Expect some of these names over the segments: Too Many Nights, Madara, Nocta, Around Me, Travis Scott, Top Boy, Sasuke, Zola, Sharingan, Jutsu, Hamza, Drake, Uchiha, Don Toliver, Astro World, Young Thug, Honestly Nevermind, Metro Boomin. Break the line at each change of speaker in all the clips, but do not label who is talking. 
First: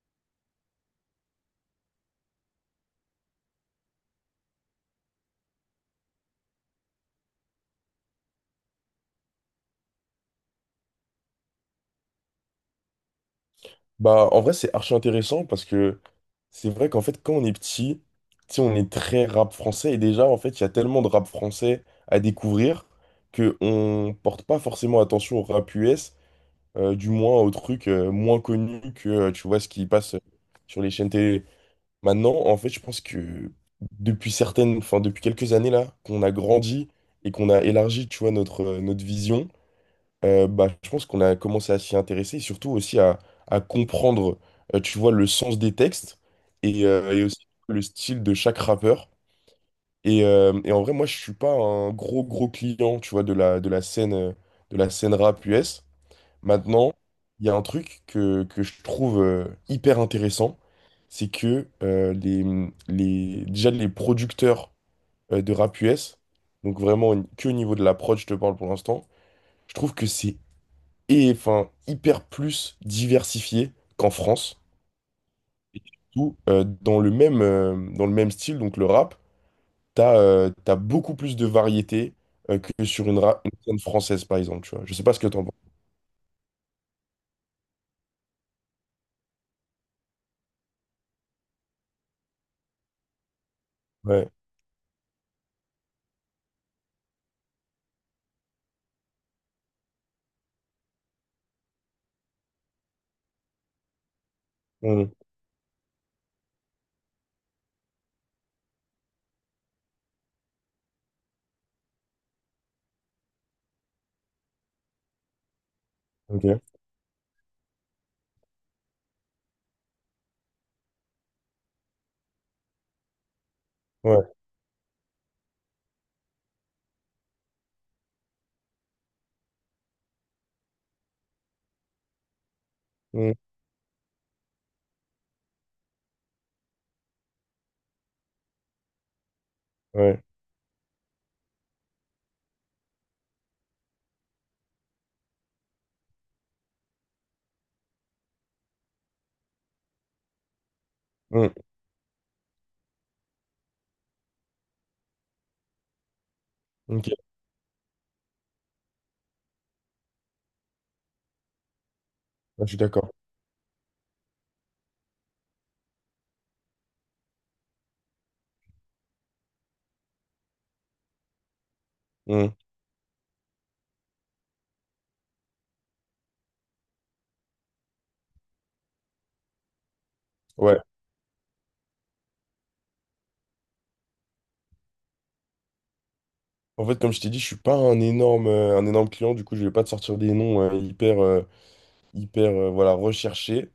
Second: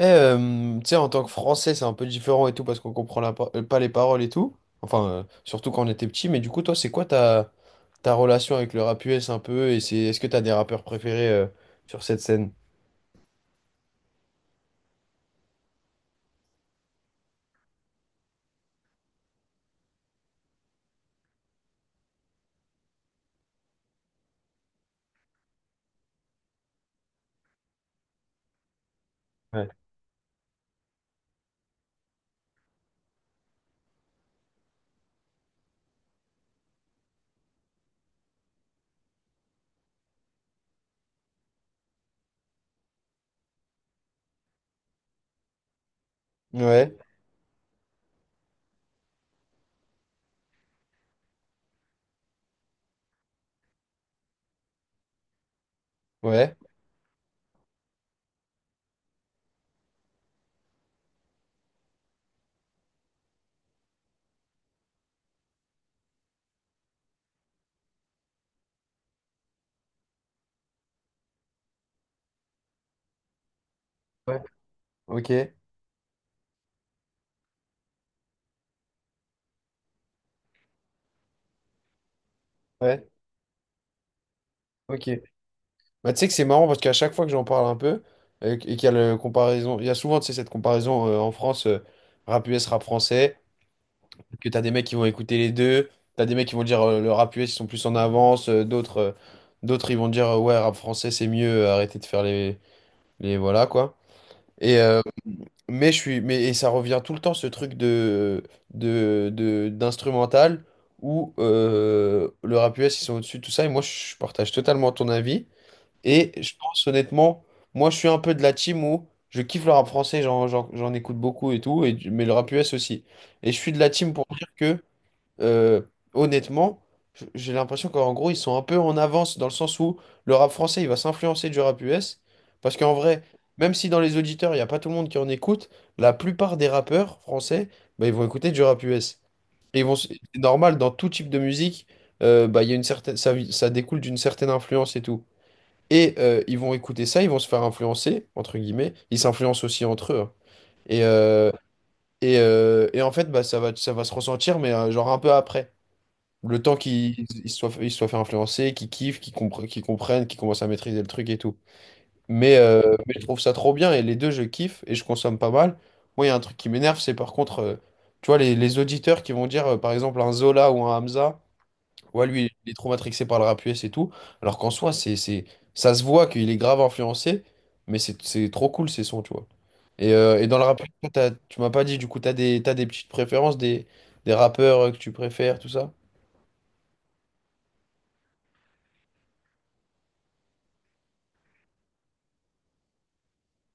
Eh, tu sais, en tant que Français, c'est un peu différent et tout parce qu'on comprend pas les paroles et tout. Enfin, surtout quand on était petit. Mais du coup, toi, c'est quoi ta relation avec le rap US un peu? Est-ce que t'as des rappeurs préférés sur cette scène?
Bah, en vrai, c'est archi intéressant parce que c'est vrai qu'en fait, quand on est petit, tu sais, on est très rap français et déjà, en fait, il y a tellement de rap français à découvrir que on porte pas forcément attention au rap US, du moins aux trucs moins connus que, tu vois,
Ouais.
ce qui passe sur les chaînes télé. Maintenant, en fait, je pense que depuis certaines, enfin, depuis quelques années là, qu'on a grandi et qu'on a élargi, tu vois, notre vision. Bah, je pense qu'on a commencé à s'y intéresser et surtout aussi à comprendre, tu vois, le sens des textes
Ouais,
et aussi le style de chaque rappeur. Et en vrai, moi, je suis pas un gros, gros client, tu vois, de la scène rap US.
ouais,
Maintenant, il y a un truc que je trouve hyper intéressant, c'est que les, déjà les producteurs de rap US, donc vraiment que au niveau de la prod, je te parle pour l'instant, je trouve que c'est et enfin hyper plus diversifié qu'en
ouais,
France.
ok,
Où, dans le même style, donc le rap, t'as t'as beaucoup plus de variété que
ouais,
sur une scène française, par exemple, tu vois. Je sais
ok.
pas ce que t'en penses.
Bah, tu sais que c'est marrant parce qu'à chaque fois que j'en parle un peu et qu'il y a le comparaison, il y a souvent, tu sais, cette comparaison en France, rap US, rap français.
Ouais.
Que t'as des mecs qui vont écouter les deux, t'as des mecs qui vont dire le rap US ils sont plus en avance, d'autres ils vont dire ouais rap français c'est mieux, arrêtez de faire les voilà quoi. Et
Mmh.
mais je suis mais et ça revient tout le temps ce truc d'instrumental où le rap US ils sont au-dessus de tout ça et moi je partage totalement ton avis et je
Ok.
pense honnêtement moi je suis un peu de la team où je kiffe le rap français, j'en écoute beaucoup et tout, mais le rap US aussi. Et je suis de la team pour
Ouais.
dire que euh, honnêtement, j'ai l'impression qu'en gros, ils sont un peu en avance dans le sens où le rap français, il va s'influencer du rap US. Parce qu'en vrai,
Mmh.
même si dans les auditeurs, il n'y a pas tout le monde qui en écoute, la plupart des rappeurs français, bah, ils vont écouter du rap US. Et ils vont, s-
Ouais.
c'est normal, dans tout type de musique, bah, il y a une certaine, ça découle d'une certaine influence et tout. Et ils vont écouter ça, ils vont se faire influencer, entre guillemets. Ils s'influencent aussi entre eux, hein. Et, euh,
Mmh.
et en fait, bah, ça va se ressentir, mais genre un peu après. Le temps
Ok. Ouais,
qu'ils ils se soient fait influencer, qu'ils kiffent, qu'ils comprennent, qu'ils commencent à maîtriser le truc et tout. Mais,
je suis
euh,
d'accord.
mais je trouve ça trop bien et les deux, je kiffe et je consomme pas mal. Moi, il y a un truc qui m'énerve, c'est par contre, tu vois, les auditeurs qui vont dire, par exemple, un Zola ou un Hamza, ouais, lui,
Mmh.
il est trop matrixé par le rap US et tout. Alors qu'en soi, ça se voit qu'il est grave influencé, mais c'est trop cool ces sons, tu vois. Et dans le rap,
Ouais.
toi, tu m'as pas dit, du coup, t'as des petites préférences, des rappeurs que tu préfères, tout ça?
En fait, comme je t'ai dit, je suis pas un énorme, un énorme client, du coup, je vais pas te sortir des noms hyper, hyper voilà, recherché.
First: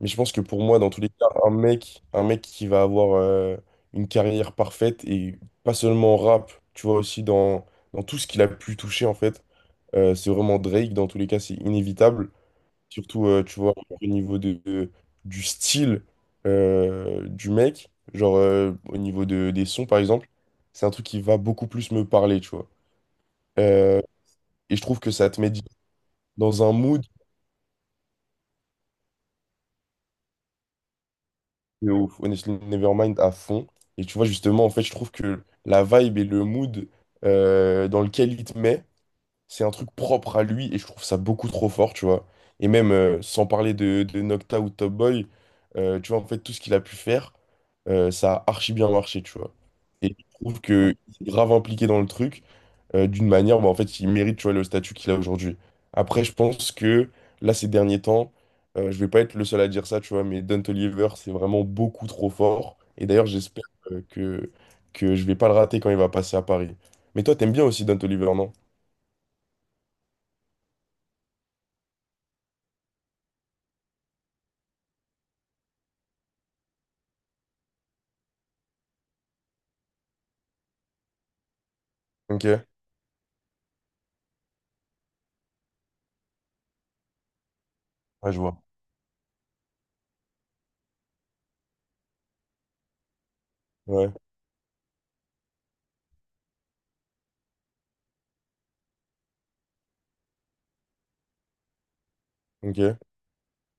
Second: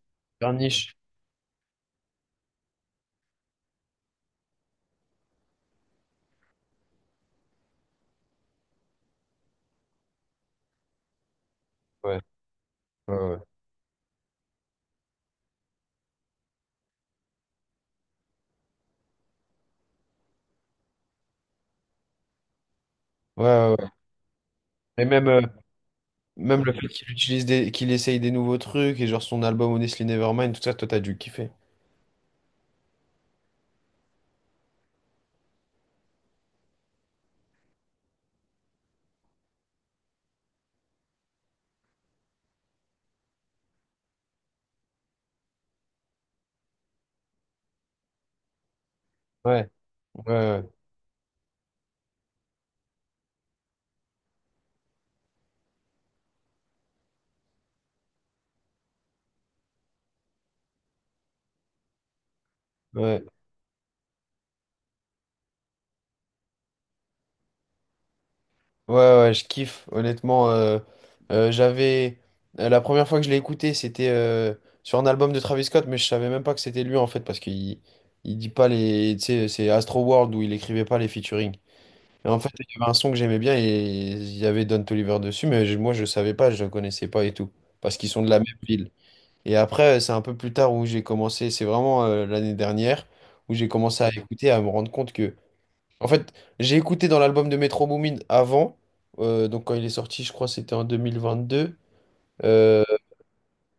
Mais je pense que
Faire
pour moi, dans
niche.
tous les cas, un mec qui va avoir une carrière parfaite et pas seulement en rap, tu vois, aussi dans tout ce qu'il a pu toucher, en fait, c'est vraiment Drake. Dans tous les cas, c'est inévitable.
Ouais,
Surtout,
ouais.
tu vois, au niveau de- du style du mec, au niveau de, des sons, par exemple, c'est un truc qui va beaucoup plus me parler, tu vois.
Ouais, ouais, ouais.
Euh, et je trouve
Et
que
même,
ça te met dans
même
un
le fait
mood.
qu'il utilise des, qu'il essaye des nouveaux trucs et genre son album Honestly Nevermind, tout ça, toi t'as dû kiffer.
De ouf, Honestly Nevermind à fond. Et tu vois, justement, en fait, je trouve que la vibe et le mood dans lequel il te met, c'est un truc propre à lui et je trouve ça beaucoup trop fort, tu vois. Et même sans parler de Nocta ou Top Boy, tu vois, en fait, tout ce qu'il a pu faire, ça a archi bien marché, tu vois.
Ouais,
Et
ouais,
je trouve
ouais,
que il est grave impliqué dans le truc d'une manière où bah, en fait il mérite tu vois, le statut qu'il a aujourd'hui. Après, je pense que là, ces derniers temps, je vais pas être le seul à dire ça, tu vois, mais Don Toliver, c'est vraiment beaucoup trop fort. Et
ouais,
d'ailleurs, j'espère euh, que, que je vais pas le rater quand il va passer à Paris. Mais toi, t'aimes bien aussi Don Toliver, non?
ouais, ouais, je kiffe, honnêtement. J'avais. La première fois que je l'ai écouté, c'était sur un album de Travis Scott, mais je savais même pas que c'était lui en fait, parce qu'il dit pas les. Tu sais, c'est Astro World où il écrivait pas les featuring. Et en
Ok,
fait, il
ouais,
y avait un son que j'aimais bien et il y avait Don Toliver dessus, mais moi je savais pas, je le connaissais pas et tout, parce qu'ils sont de
je
la même
vois.
ville. Et après, c'est un peu plus tard où j'ai commencé, c'est vraiment l'année dernière, où j'ai commencé à,
Ouais,
ouais, écouter, à me rendre compte que. En fait, j'ai écouté dans l'album de Metro Boomin avant, donc quand il est sorti, je crois que c'était en 2022, euh,
ok,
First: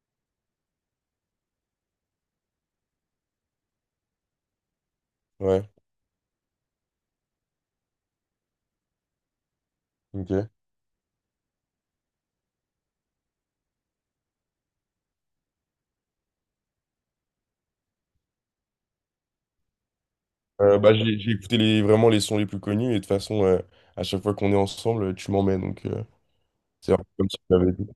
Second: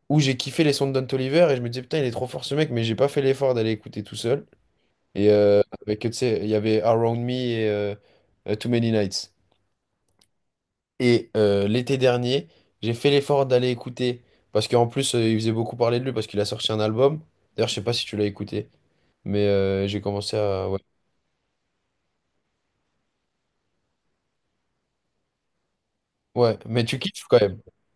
où j'ai kiffé les sons de Don Toliver, et je me disais, putain, il est trop fort ce mec, mais j'ai pas fait l'effort d'aller écouter tout seul. Et
ouais,
avec, tu sais, il y avait Around Me et Too Many Nights.
ok.
Et l'été dernier, j'ai fait l'effort d'aller écouter, parce qu'en plus, il faisait beaucoup parler de lui, parce qu'il a sorti un album. D'ailleurs, je sais pas si tu l'as écouté, mais j'ai commencé à. Ouais.
Bah, j'ai écouté vraiment les sons les plus connus et de toute façon, à chaque fois qu'on est ensemble, tu m'emmènes. Donc,
Ouais, mais
c'est un
tu
peu
kiffes
comme si
quand
tu
même.
m'avais dit.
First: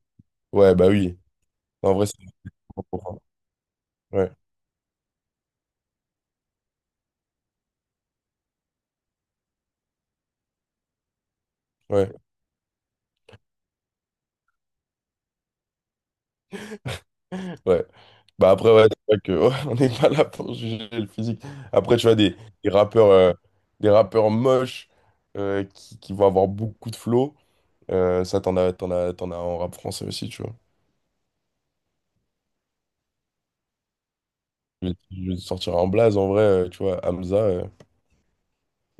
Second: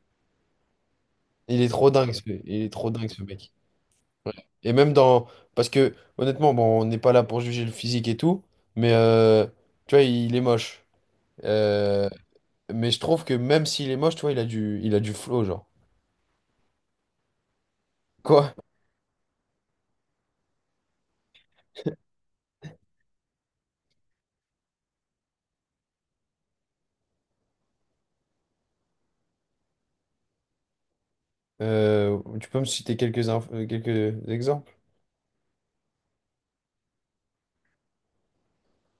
Ouais, bah oui. En vrai, c'est.
Il est trop dingue,
Important.
ce mec.
Ouais,
Ouais. Et même dans. Parce que, honnêtement, bon, on n'est pas là pour juger le physique et tout, mais tu vois, il est moche. Euh,
ouais.
Mais je trouve que même s'il est moche, tu vois, il a du flow, genre.
Ouais. Bah
Quoi?
après, ouais, c'est vrai que, ouais, on n'est pas là pour juger le physique. Après, tu vois, des rappeurs, euh, des rappeurs moches qui vont avoir beaucoup de flow, ça, t'en as en rap français aussi, tu vois.
Tu peux me citer quelques exemples?
Je vais te sortir en blaze, en vrai, tu vois, Hamza,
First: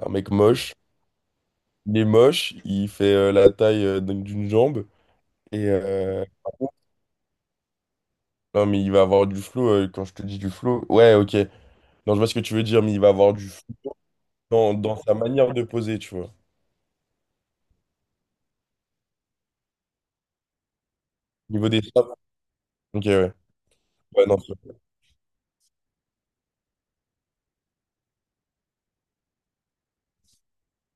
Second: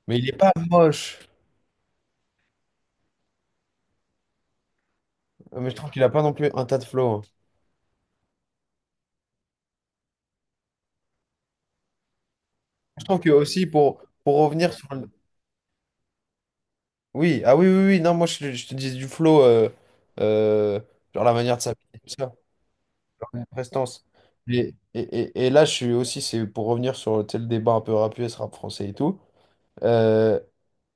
un
Mais il
mec
n'est pas
moche.
moche.
Il est moche, il fait la taille d'une jambe. Et,
Mais je trouve qu'il n'a pas non plus
par
un
contre,
tas de flow, hein.
non, mais il va avoir du flow, quand je te dis du flow, ouais, ok. Non, je vois ce que tu veux dire, mais il
Je
va
trouve que
avoir du flow
aussi pour revenir sur
dans
le.
sa manière de poser, tu vois.
Oui, ah oui, oui, oui, non, moi je te dis du flow, euh, genre la
Au
manière de
niveau des.
s'habiller, tout ça,
Ok, ouais.
la prestance.
Ouais, non, c'est
Et,
vrai.
et, et, et là, je suis aussi, c'est pour revenir sur tu sais, le débat un peu rap US, rap français et tout. euh,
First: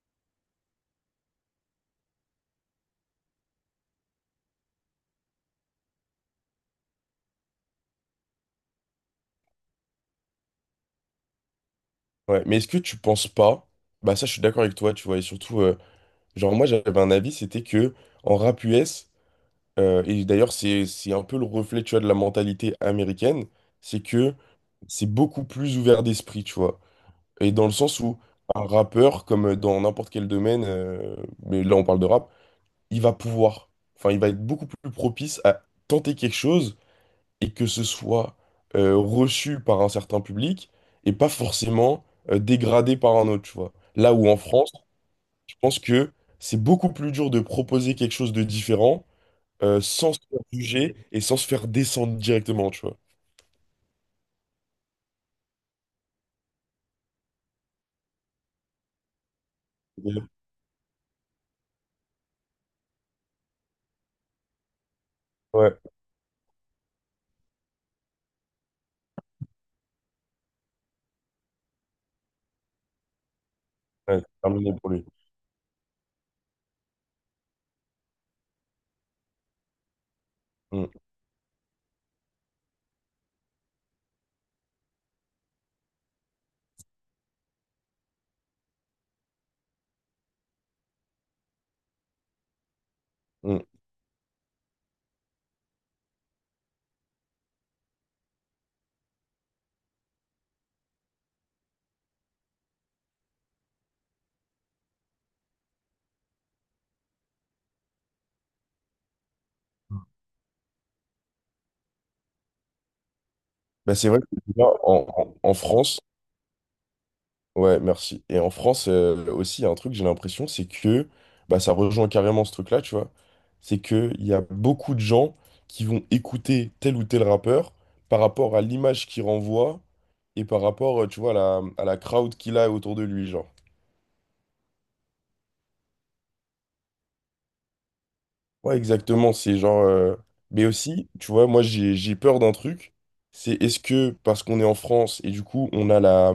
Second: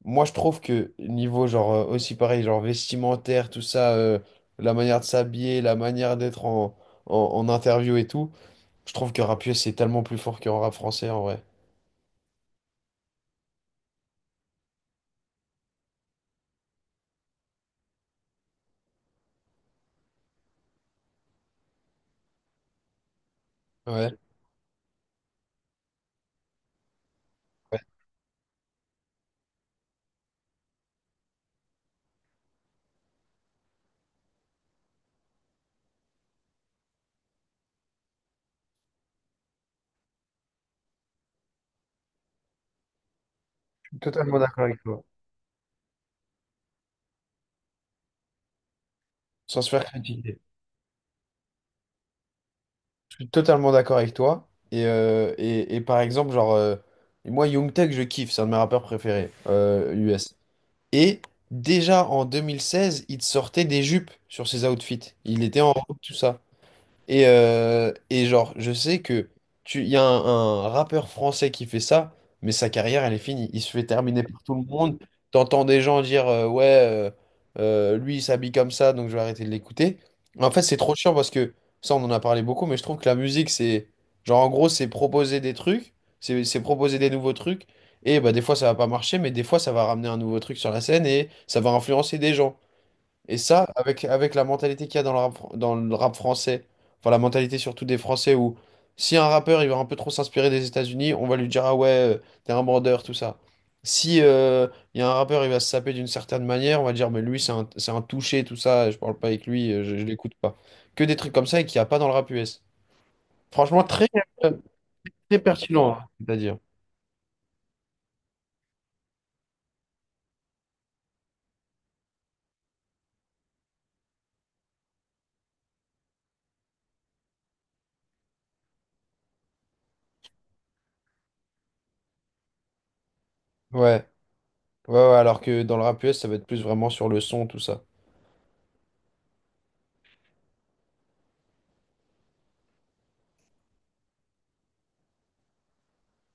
moi, je trouve que niveau, genre, aussi pareil, genre vestimentaire, tout ça, la manière de s'habiller, la manière d'être en interview et tout, je trouve que rap US, c'est tellement plus fort qu'en rap français en vrai.
Ouais. Mais est-ce que tu penses pas? Bah ça, je suis d'accord avec toi, tu vois. Et surtout, genre moi, j'avais un avis, c'était que en rap US, et d'ailleurs, c'est un peu le reflet, tu vois, de la mentalité américaine, c'est
Ouais.
que c'est beaucoup plus ouvert d'esprit, tu vois. Et dans le
Ouais,
sens où un rappeur, comme dans n'importe quel domaine, mais là on parle de rap, il va pouvoir, enfin, il va être beaucoup plus propice à tenter quelque chose et que ce soit reçu par un certain public et pas forcément dégradé par un autre, tu vois.
je suis
Là où en
totalement d'accord
France,
avec toi,
je pense que c'est beaucoup plus dur de proposer quelque chose de différent
sans se faire
sans se
critiquer.
faire juger et sans se faire descendre directement, tu vois.
Je suis totalement d'accord avec toi. Et par exemple, genre, moi, Young Thug, je kiffe, c'est un de mes rappeurs préférés, US. Et déjà en 2016, il te sortait des jupes sur ses outfits. Il était en
Ouais,
robe, tout ça. Et genre, je sais que il y a un rappeur français qui fait ça, mais sa carrière, elle est finie. Il se fait
ouais,
terminer
c'est
par tout le
terminé pour
monde.
lui.
T'entends des gens dire ouais, lui, il s'habille comme ça, donc je vais arrêter de l'écouter. En fait, c'est
Mm,
trop chiant parce que ça, on en a parlé beaucoup, mais je trouve que la musique, c'est genre, en gros, c'est proposer des trucs, c'est proposer des nouveaux trucs. Et bah, des fois, ça va pas marcher, mais des fois, ça va ramener un nouveau truc sur la scène et ça va influencer des gens. Et ça,
mm.
avec la mentalité qu'il y a dans le rap français, enfin la mentalité surtout des Français où si un rappeur il va un peu trop s'inspirer des États-Unis, on va lui dire ah ouais, t'es un bandeur, tout ça. Si il y a un rappeur, il va se saper d'une certaine manière, on va dire mais lui c'est un touché, tout ça, je parle pas avec lui, je l'écoute pas. Que des trucs comme ça et qu'il n'y a pas dans le rap US. Franchement,
Bah, c'est vrai que
euh,
là,
très
en
pertinent,
France.
hein, c'est-à-dire.
Ouais, merci. Et en France, aussi, il y a un truc, j'ai l'impression, c'est que bah, ça rejoint carrément ce truc-là, tu vois. C'est qu'il y a beaucoup de gens qui vont écouter tel ou tel rappeur par rapport à l'image qu'il renvoie et par rapport, tu vois, à la crowd qu'il a autour de lui, genre.
Ouais, ouais, ouais, alors que dans le rap US, ça va être plus vraiment sur le son, tout ça.
Ouais, exactement. C'est genre. Mais aussi, tu vois, moi, j'ai peur d'un truc. C'est est-ce que, parce qu'on est en France et du coup, on a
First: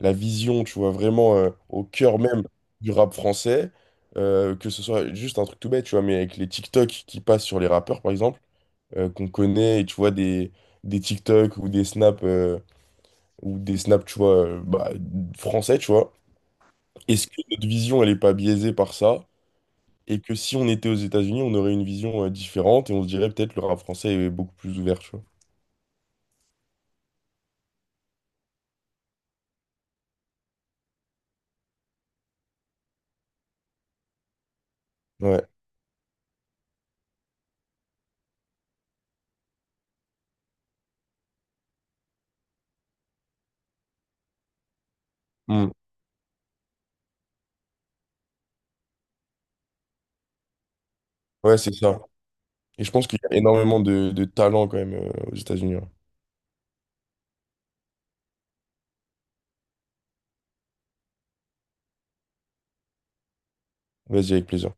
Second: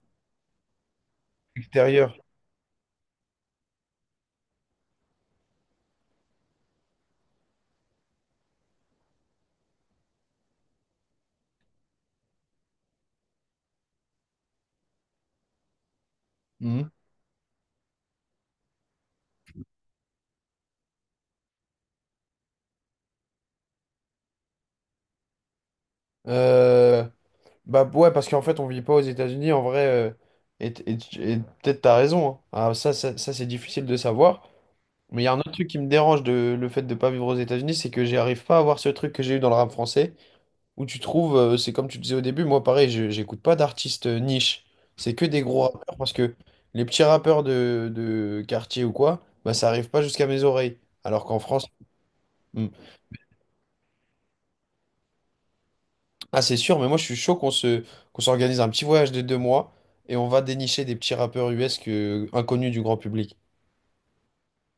la vision, tu vois, vraiment au
Extérieur.
cœur même du rap français, que ce soit juste un truc tout bête, tu vois, mais avec les TikTok qui passent sur les rappeurs, par exemple, qu'on connaît, et tu vois, des TikTok ou des snaps, tu vois, bah, français, tu vois.
Mhm.
Est-ce que notre vision, elle est pas biaisée par ça? Et que si on était aux États-Unis, on aurait une vision différente et on se dirait peut-être le rap français est beaucoup plus ouvert, tu vois.
Euh, Bah ouais, parce qu'en fait, on vit pas aux États-Unis, en vrai, et, et- et peut-être t'as raison, hein. Ah, ça, c'est difficile de savoir. Mais il y a un
Ouais,
autre truc qui me dérange de le fait de pas vivre aux États-Unis, c'est que j'arrive pas à avoir ce truc que j'ai eu dans le rap français, où tu trouves, c'est comme tu disais au début, moi pareil, j'écoute pas d'artistes niche. C'est que des gros
Mm.
rappeurs, parce que les petits rappeurs de quartier ou quoi, bah ça arrive pas jusqu'à mes oreilles. Alors qu'en
Ouais,
France,
c'est ça.
hmm.
Et je pense qu'il y a énormément de talent quand même aux États-Unis. Ouais.
Ah, c'est sûr, mais moi je suis chaud qu'on s'organise un petit voyage de 2 mois et on va dénicher des petits rappeurs US que, inconnus du grand public.
Vas-y, avec plaisir.